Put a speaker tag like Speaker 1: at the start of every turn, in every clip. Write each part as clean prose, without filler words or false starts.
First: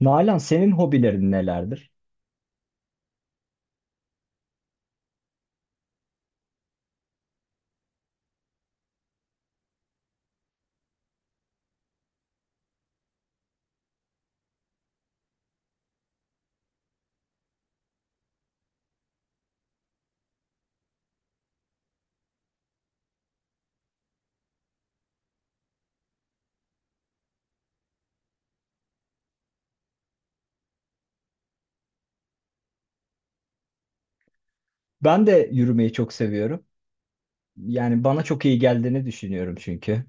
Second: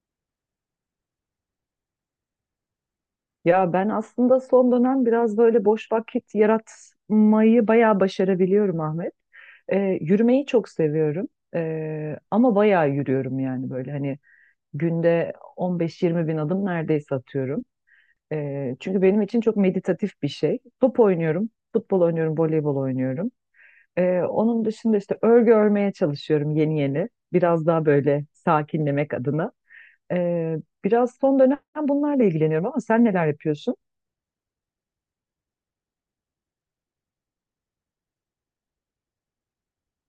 Speaker 1: Nalan, senin hobilerin nelerdir?
Speaker 2: Ya ben aslında son dönem biraz böyle boş vakit yaratmayı bayağı başarabiliyorum Ahmet. Yürümeyi çok seviyorum. Ama bayağı yürüyorum, yani böyle hani günde 15-20 bin adım neredeyse atıyorum. Çünkü benim için çok meditatif bir şey. Top oynuyorum, futbol oynuyorum, voleybol oynuyorum. Onun dışında işte örgü örmeye çalışıyorum yeni yeni. Biraz daha böyle sakinlemek adına. Ee, Biraz son dönem bunlarla ilgileniyorum, ama sen neler yapıyorsun?
Speaker 1: Ben de yürümeyi çok seviyorum. Yani bana çok iyi geldiğini düşünüyorum çünkü.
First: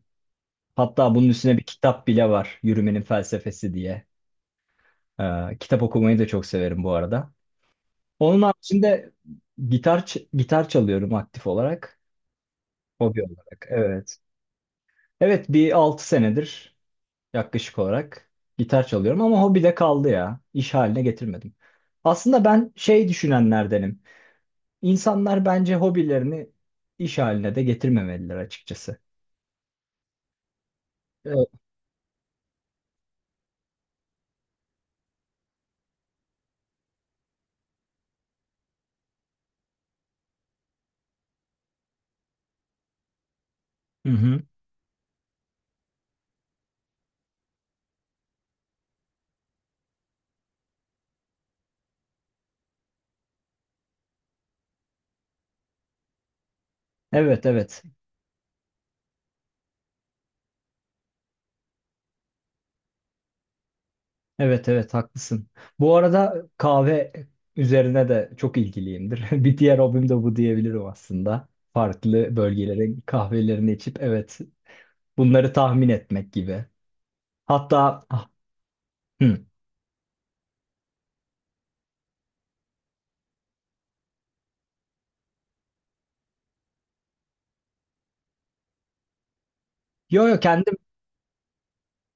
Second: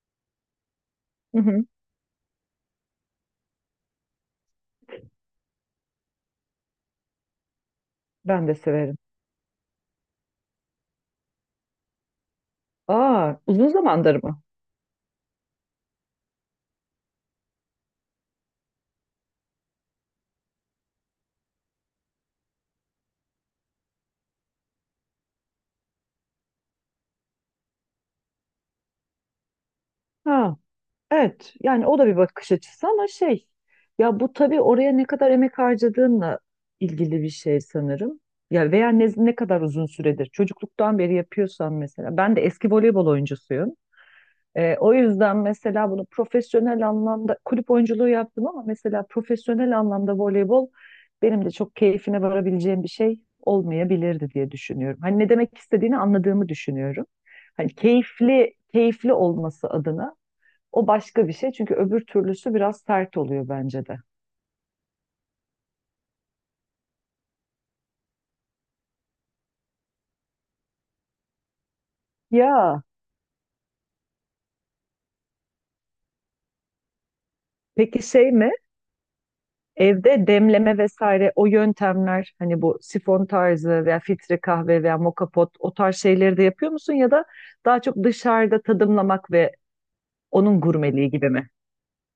Speaker 1: Hatta bunun üstüne bir kitap bile var. Yürümenin felsefesi diye. Kitap okumayı da çok severim bu arada. Onun
Speaker 2: Ben de severim.
Speaker 1: haricinde gitar çalıyorum aktif olarak. Hobi
Speaker 2: Aa,
Speaker 1: olarak.
Speaker 2: uzun
Speaker 1: Evet.
Speaker 2: zamandır mı?
Speaker 1: Evet, bir 6 senedir yaklaşık olarak gitar çalıyorum ama hobi de kaldı ya. İş haline getirmedim. Aslında ben şey düşünenlerdenim. İnsanlar bence hobilerini iş haline de getirmemeliler açıkçası.
Speaker 2: Ha,
Speaker 1: Evet.
Speaker 2: evet. Yani o da bir bakış açısı, ama şey, ya bu tabii oraya ne kadar emek harcadığınla ilgili bir şey sanırım. Ya veya ne kadar uzun süredir çocukluktan beri yapıyorsan mesela. Ben de eski voleybol oyuncusuyum.
Speaker 1: Hı hı.
Speaker 2: O yüzden mesela bunu profesyonel anlamda kulüp oyunculuğu yaptım, ama mesela profesyonel anlamda voleybol benim de çok keyfine varabileceğim bir şey olmayabilirdi diye düşünüyorum. Hani ne demek istediğini anladığımı düşünüyorum.
Speaker 1: Evet,
Speaker 2: Hani
Speaker 1: evet.
Speaker 2: keyifli keyifli olması adına o başka bir şey, çünkü öbür türlüsü biraz sert oluyor bence de.
Speaker 1: Evet, evet, haklısın. Bu arada kahve üzerine de çok ilgiliyimdir. Bir diğer hobim de bu diyebilirim aslında. Farklı
Speaker 2: Ya
Speaker 1: bölgelerin kahvelerini içip evet bunları tahmin etmek gibi.
Speaker 2: peki
Speaker 1: Hatta
Speaker 2: şey mi?
Speaker 1: hı.
Speaker 2: Evde demleme vesaire o yöntemler, hani bu sifon tarzı veya filtre kahve veya moka pot, o tarz şeyleri de yapıyor musun, ya da daha çok dışarıda tadımlamak ve
Speaker 1: Yo yo,
Speaker 2: onun gurmeliği gibi mi?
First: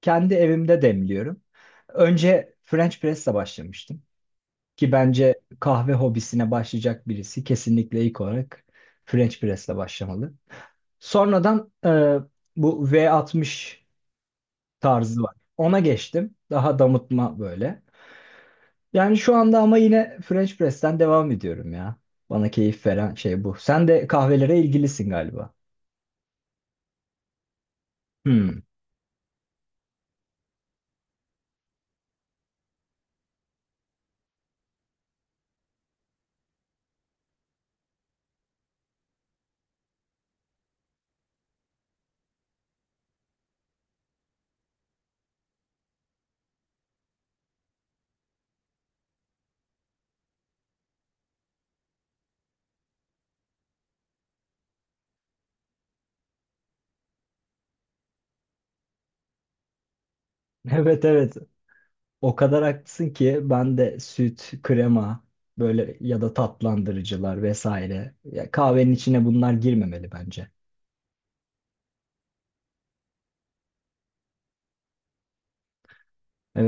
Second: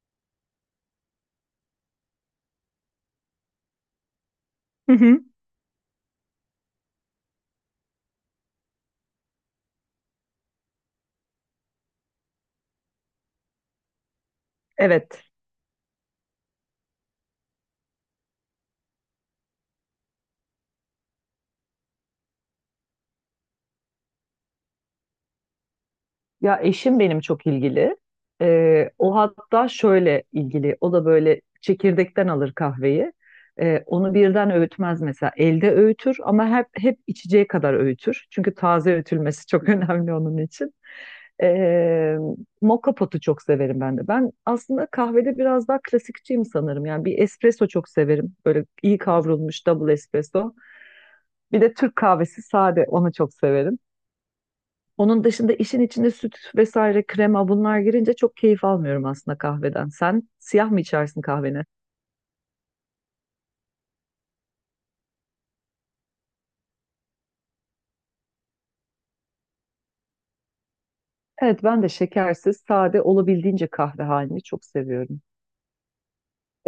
Speaker 1: kendi evimde demliyorum. Önce French press'le başlamıştım. Ki
Speaker 2: Hı hı.
Speaker 1: bence kahve hobisine başlayacak birisi kesinlikle ilk olarak French press'le başlamalı. Sonradan bu V60 tarzı
Speaker 2: Evet.
Speaker 1: var. Ona geçtim. Daha damıtma böyle. Yani şu anda ama yine French press'ten devam ediyorum ya. Bana keyif veren şey bu. Sen de kahvelere ilgilisin galiba.
Speaker 2: Ya eşim benim çok ilgili.
Speaker 1: Hmm.
Speaker 2: O hatta şöyle ilgili. O da böyle çekirdekten alır kahveyi. Onu birden öğütmez mesela. Elde öğütür, ama hep içeceği kadar öğütür. Çünkü taze öğütülmesi çok önemli onun için. Ee, Moka potu çok severim ben de. Ben aslında kahvede biraz daha klasikçiyim sanırım. Yani bir espresso çok severim. Böyle iyi kavrulmuş double espresso. Bir de Türk kahvesi sade, onu çok severim. Onun dışında işin içinde süt vesaire, krema, bunlar girince çok keyif almıyorum aslında kahveden. Sen siyah mı
Speaker 1: Evet,
Speaker 2: içersin
Speaker 1: evet.
Speaker 2: kahveni?
Speaker 1: O kadar haklısın ki ben de süt, krema böyle ya da tatlandırıcılar vesaire. Ya kahvenin içine bunlar girmemeli bence.
Speaker 2: Evet, ben de şekersiz sade, olabildiğince kahve halini çok seviyorum.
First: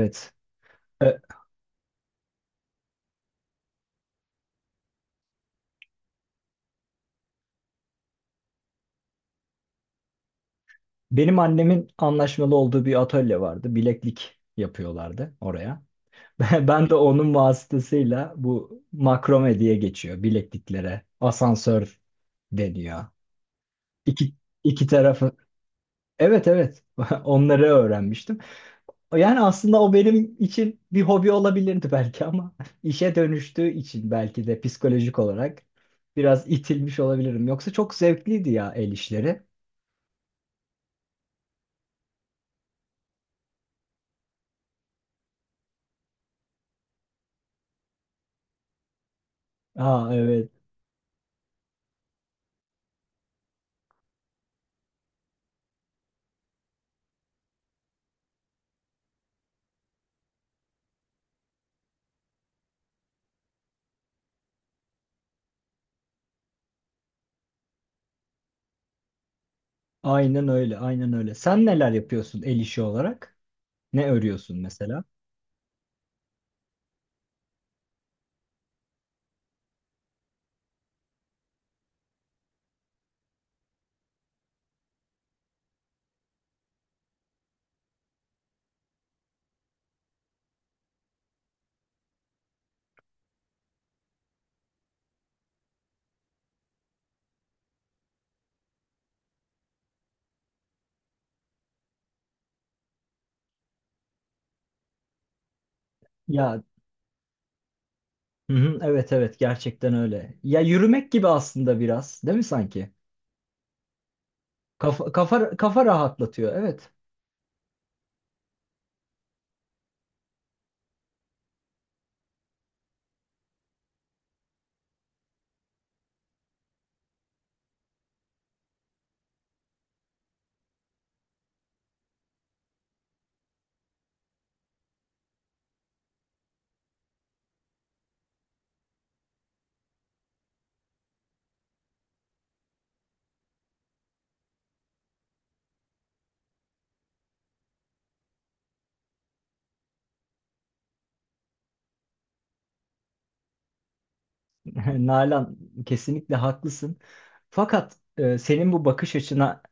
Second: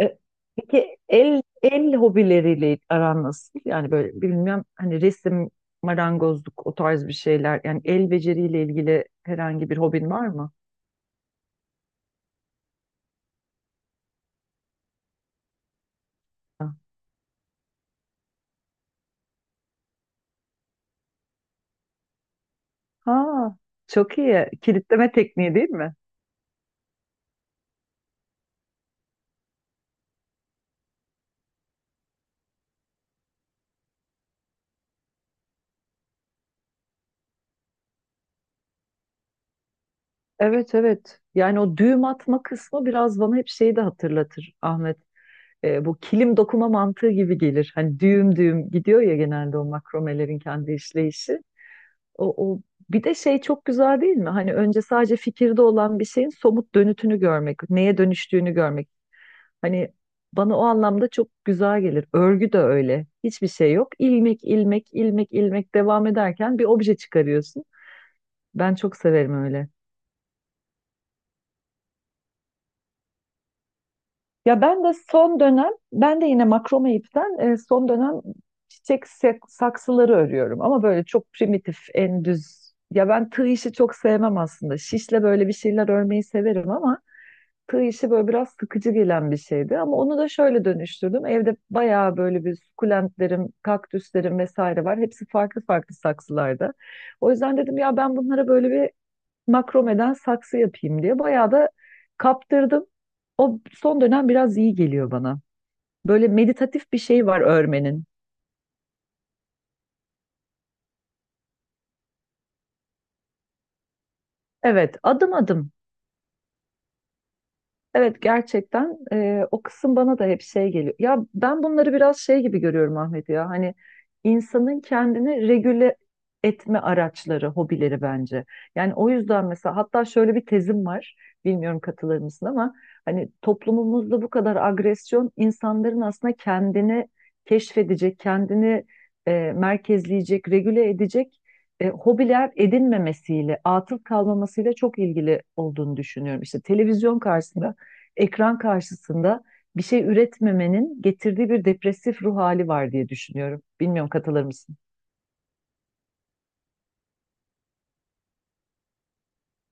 Speaker 2: E, Peki
Speaker 1: E,
Speaker 2: el hobileriyle aran nasıl? Yani böyle bilmem hani resim, marangozluk, o tarz bir şeyler. Yani el beceriyle ilgili herhangi bir hobin var mı?
Speaker 1: Benim annemin anlaşmalı olduğu bir atölye vardı. Bileklik yapıyorlardı oraya. Ben de onun vasıtasıyla bu makrome diye geçiyor bilekliklere. Asansör deniyor.
Speaker 2: Ha, çok
Speaker 1: İki,
Speaker 2: iyi.
Speaker 1: iki
Speaker 2: Kilitleme
Speaker 1: tarafı.
Speaker 2: tekniği değil mi?
Speaker 1: Evet, evet, onları öğrenmiştim. Yani aslında o benim için bir hobi olabilirdi belki ama işe dönüştüğü için belki de psikolojik olarak biraz itilmiş olabilirim. Yoksa çok zevkliydi ya el işleri.
Speaker 2: Evet evet. Yani o düğüm atma kısmı biraz bana hep şeyi de hatırlatır Ahmet. Bu kilim dokuma mantığı gibi gelir. Hani düğüm düğüm gidiyor ya genelde, o
Speaker 1: Aa
Speaker 2: makromelerin
Speaker 1: evet.
Speaker 2: kendi işleyişi. O bir de şey, çok güzel değil mi? Hani önce sadece fikirde olan bir şeyin somut dönütünü görmek, neye dönüştüğünü görmek. Hani bana o anlamda çok güzel gelir. Örgü de öyle. Hiçbir şey yok. İlmek, ilmek, ilmek, ilmek devam ederken bir obje çıkarıyorsun. Ben çok severim öyle.
Speaker 1: Aynen öyle, aynen öyle. Sen neler yapıyorsun el işi olarak? Ne örüyorsun
Speaker 2: Ya ben de
Speaker 1: mesela?
Speaker 2: son dönem, ben de yine makrome ipten son dönem çiçek saksıları örüyorum. Ama böyle çok primitif, en düz. Ya ben tığ işi çok sevmem aslında. Şişle böyle bir şeyler örmeyi severim, ama tığ işi böyle biraz sıkıcı gelen bir şeydi, ama onu da şöyle dönüştürdüm. Evde bayağı böyle bir sukulentlerim, kaktüslerim vesaire var. Hepsi farklı farklı saksılarda. O yüzden dedim ya, ben bunlara böyle bir makromeden saksı yapayım diye bayağı da kaptırdım. O son dönem biraz iyi geliyor bana. Böyle
Speaker 1: Ya
Speaker 2: meditatif bir şey var örmenin.
Speaker 1: hı hı, evet evet, gerçekten öyle. Ya yürümek gibi aslında biraz, değil mi sanki?
Speaker 2: Evet,
Speaker 1: Kafa
Speaker 2: adım
Speaker 1: kafa
Speaker 2: adım.
Speaker 1: kafa rahatlatıyor. Evet.
Speaker 2: Evet, gerçekten o kısım bana da hep şey geliyor. Ya ben bunları biraz şey gibi görüyorum Ahmet ya. Hani insanın kendini regüle etme araçları, hobileri bence. Yani o yüzden mesela, hatta şöyle bir tezim var. Bilmiyorum katılır mısın ama, hani toplumumuzda bu kadar agresyon, insanların aslında kendini keşfedecek, kendini merkezleyecek, regüle edecek hobiler edinmemesiyle, atıl kalmamasıyla çok ilgili olduğunu düşünüyorum. İşte televizyon karşısında, ekran karşısında bir şey üretmemenin getirdiği bir depresif ruh hali var diye düşünüyorum. Bilmiyorum katılır mısın?
Speaker 1: Nalan, kesinlikle haklısın. Fakat senin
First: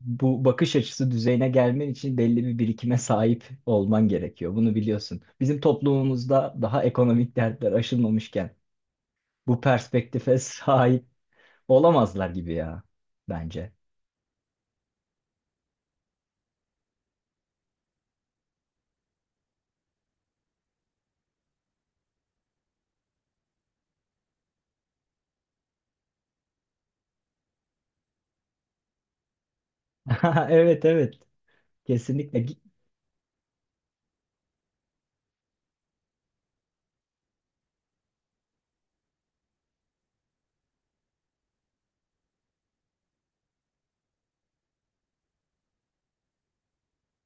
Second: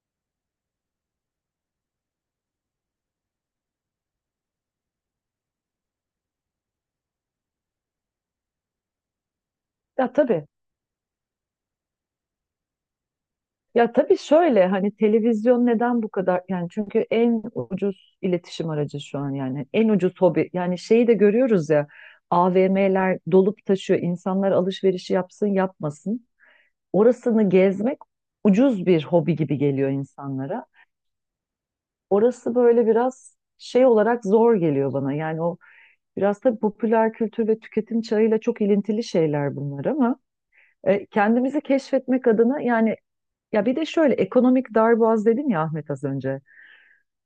Speaker 1: bu bakış açısı düzeyine gelmen için belli bir birikime sahip olman gerekiyor. Bunu biliyorsun. Bizim toplumumuzda daha ekonomik dertler aşılmamışken bu
Speaker 2: Ya
Speaker 1: perspektife
Speaker 2: tabii.
Speaker 1: sahip olamazlar gibi ya bence.
Speaker 2: Ya tabii, şöyle hani televizyon neden bu kadar, yani çünkü en ucuz iletişim aracı şu an, yani en ucuz hobi, yani şeyi de görüyoruz ya, AVM'ler dolup taşıyor, insanlar alışverişi yapsın yapmasın orasını gezmek ucuz bir hobi gibi geliyor insanlara,
Speaker 1: Evet, evet, kesinlikle,
Speaker 2: orası böyle biraz şey olarak zor geliyor bana yani o. Biraz tabii popüler kültür ve tüketim çağıyla çok ilintili şeyler bunlar, ama kendimizi keşfetmek adına yani, ya bir de şöyle ekonomik darboğaz dedim ya Ahmet az önce.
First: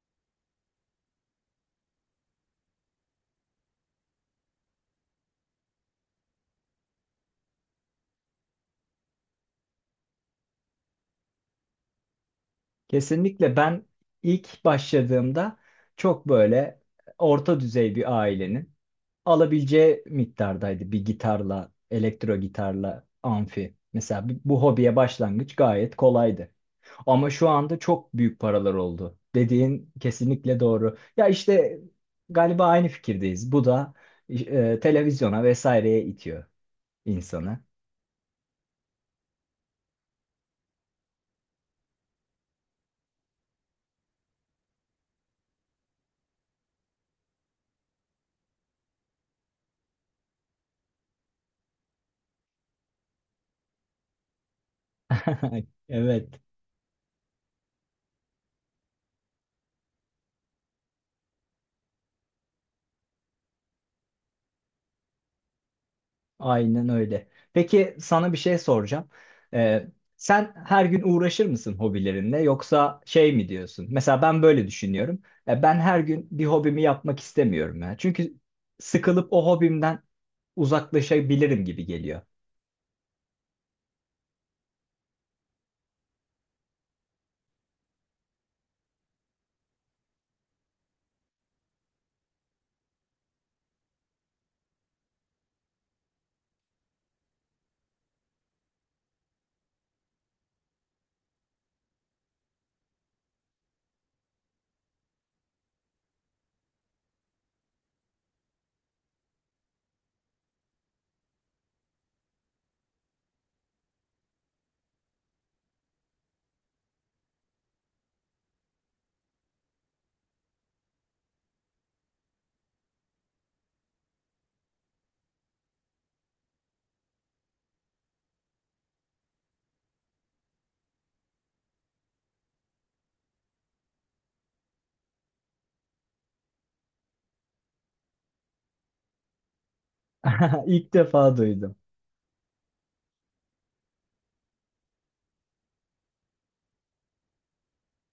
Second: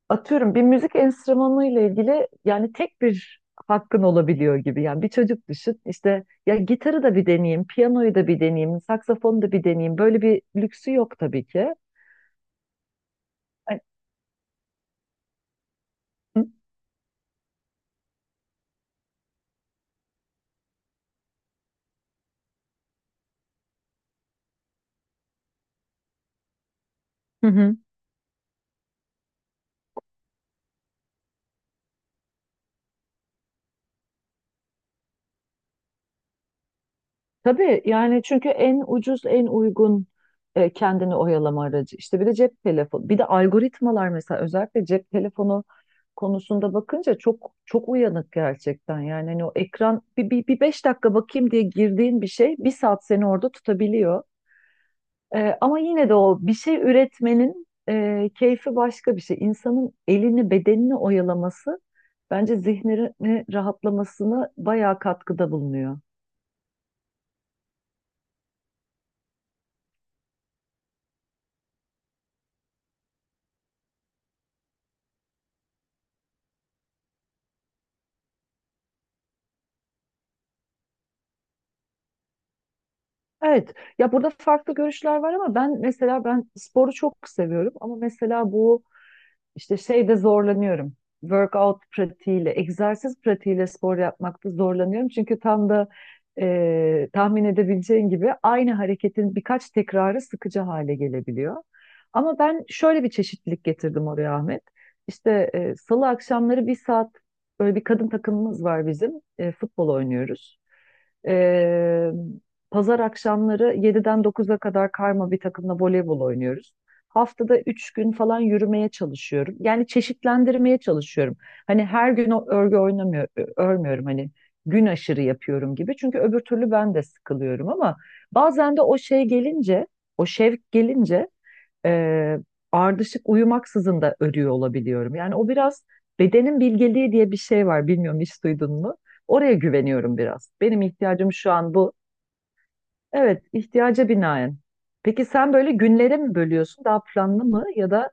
Speaker 2: Atıyorum bir müzik enstrümanı ile ilgili, yani tek bir hakkın olabiliyor gibi. Yani bir çocuk düşün, işte ya gitarı da bir deneyeyim, piyanoyu da bir deneyeyim, saksafonu da bir deneyeyim. Böyle bir lüksü yok tabii ki.
Speaker 1: kesinlikle,
Speaker 2: Ay,
Speaker 1: ben ilk başladığımda çok böyle orta düzey bir ailenin alabileceği miktardaydı bir gitarla, elektro gitarla, amfi. Mesela bu hobiye başlangıç gayet kolaydı. Ama
Speaker 2: hı
Speaker 1: şu
Speaker 2: hı.
Speaker 1: anda çok büyük paralar oldu. Dediğin kesinlikle doğru. Ya işte galiba aynı fikirdeyiz. Bu da televizyona vesaireye itiyor insanı.
Speaker 2: Tabii, yani çünkü en ucuz, en uygun kendini oyalama aracı. İşte bir de cep telefonu, bir de algoritmalar, mesela özellikle cep telefonu konusunda bakınca çok çok uyanık gerçekten. Yani hani o ekran bir 5 dakika bakayım diye girdiğin bir şey bir saat seni orada tutabiliyor. Ama yine de o
Speaker 1: Evet,
Speaker 2: bir şey üretmenin keyfi başka bir şey. İnsanın elini, bedenini oyalaması bence zihnini rahatlamasına bayağı katkıda bulunuyor.
Speaker 1: aynen öyle. Peki sana bir şey soracağım. Ee, Sen her gün uğraşır mısın hobilerinle yoksa şey mi diyorsun? Mesela ben böyle düşünüyorum. Ben her gün bir hobimi yapmak istemiyorum ya. Çünkü sıkılıp o hobimden uzaklaşabilirim gibi geliyor.
Speaker 2: Evet. Ya burada farklı görüşler var, ama ben mesela, ben sporu çok seviyorum, ama mesela bu işte şeyde zorlanıyorum. Workout pratiğiyle, egzersiz pratiğiyle spor yapmakta zorlanıyorum. Çünkü tam da tahmin edebileceğin gibi aynı hareketin birkaç tekrarı sıkıcı hale gelebiliyor. Ama ben şöyle bir çeşitlilik getirdim oraya Ahmet. İşte salı akşamları bir saat böyle bir kadın takımımız var bizim. E, futbol oynuyoruz. E, Pazar akşamları 7'den 9'a kadar karma bir takımla voleybol oynuyoruz. Haftada 3 gün falan yürümeye çalışıyorum. Yani çeşitlendirmeye çalışıyorum. Hani her gün o örgü oynamıyor, örmüyorum, hani gün aşırı yapıyorum gibi. Çünkü öbür türlü ben de sıkılıyorum, ama bazen de o şey gelince, o şevk gelince e, ardışık uyumaksızın da örüyor olabiliyorum. Yani o biraz bedenin bilgeliği diye bir şey var. Bilmiyorum hiç duydun mu? Oraya güveniyorum biraz. Benim
Speaker 1: İlk
Speaker 2: ihtiyacım
Speaker 1: defa
Speaker 2: şu an
Speaker 1: duydum.
Speaker 2: bu. Evet, ihtiyaca binaen. Peki sen böyle günlere mi bölüyorsun, daha planlı mı, ya da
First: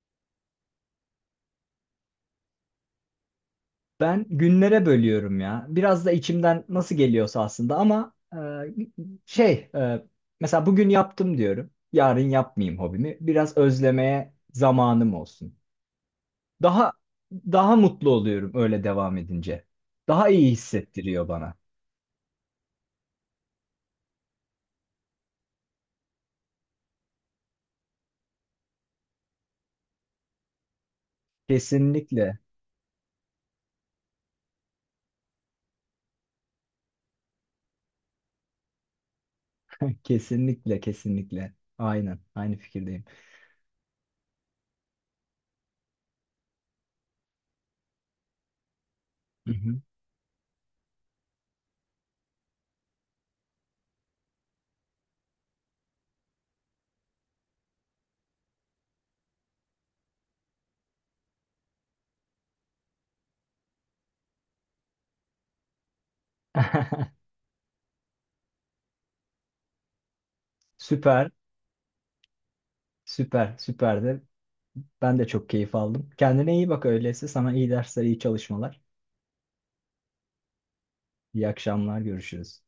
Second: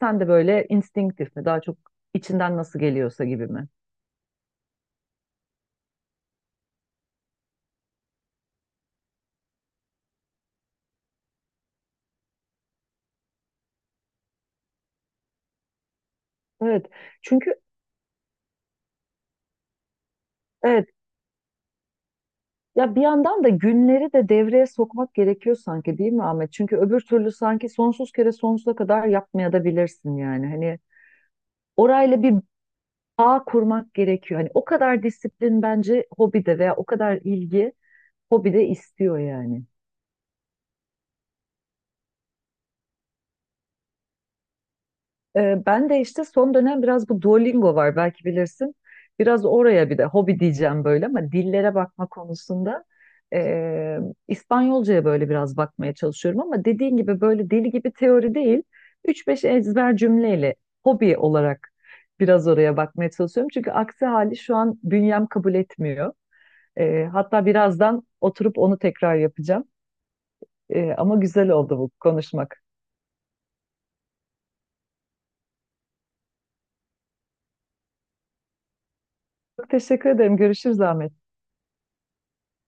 Speaker 2: sen de böyle instinktif mi, daha çok içinden nasıl geliyorsa gibi mi?
Speaker 1: Ben günlere bölüyorum ya. Biraz da içimden nasıl geliyorsa aslında ama şey e, mesela bugün yaptım diyorum. Yarın yapmayayım hobimi. Biraz özlemeye zamanım olsun.
Speaker 2: Evet,
Speaker 1: Daha
Speaker 2: çünkü
Speaker 1: daha mutlu oluyorum öyle devam edince. Daha iyi
Speaker 2: evet,
Speaker 1: hissettiriyor bana.
Speaker 2: ya bir yandan da günleri de devreye sokmak gerekiyor sanki, değil mi Ahmet? Çünkü öbür türlü sanki sonsuz kere sonsuza kadar yapmaya da bilirsin yani. Hani orayla bir
Speaker 1: Kesinlikle.
Speaker 2: bağ kurmak gerekiyor. Hani o kadar disiplin bence hobide, veya o kadar ilgi hobide istiyor yani.
Speaker 1: Kesinlikle, kesinlikle. Aynen, aynı fikirdeyim.
Speaker 2: Ben de işte son dönem biraz bu Duolingo var, belki bilirsin. Biraz
Speaker 1: Hı hı.
Speaker 2: oraya bir de hobi diyeceğim böyle, ama dillere bakma konusunda ee, İspanyolcaya böyle biraz bakmaya çalışıyorum, ama dediğin gibi böyle deli gibi teori değil. 3-5 ezber cümleyle hobi olarak biraz oraya bakmaya çalışıyorum. Çünkü aksi hali şu an bünyem kabul etmiyor. Hatta birazdan oturup onu tekrar yapacağım. Ama
Speaker 1: Süper,
Speaker 2: güzel oldu bu konuşmak.
Speaker 1: süper, süper de. Ben de çok keyif aldım. Kendine iyi bak öyleyse. Sana iyi dersler, iyi çalışmalar.
Speaker 2: Çok teşekkür ederim. Görüşürüz Ahmet.
Speaker 1: İyi akşamlar, görüşürüz.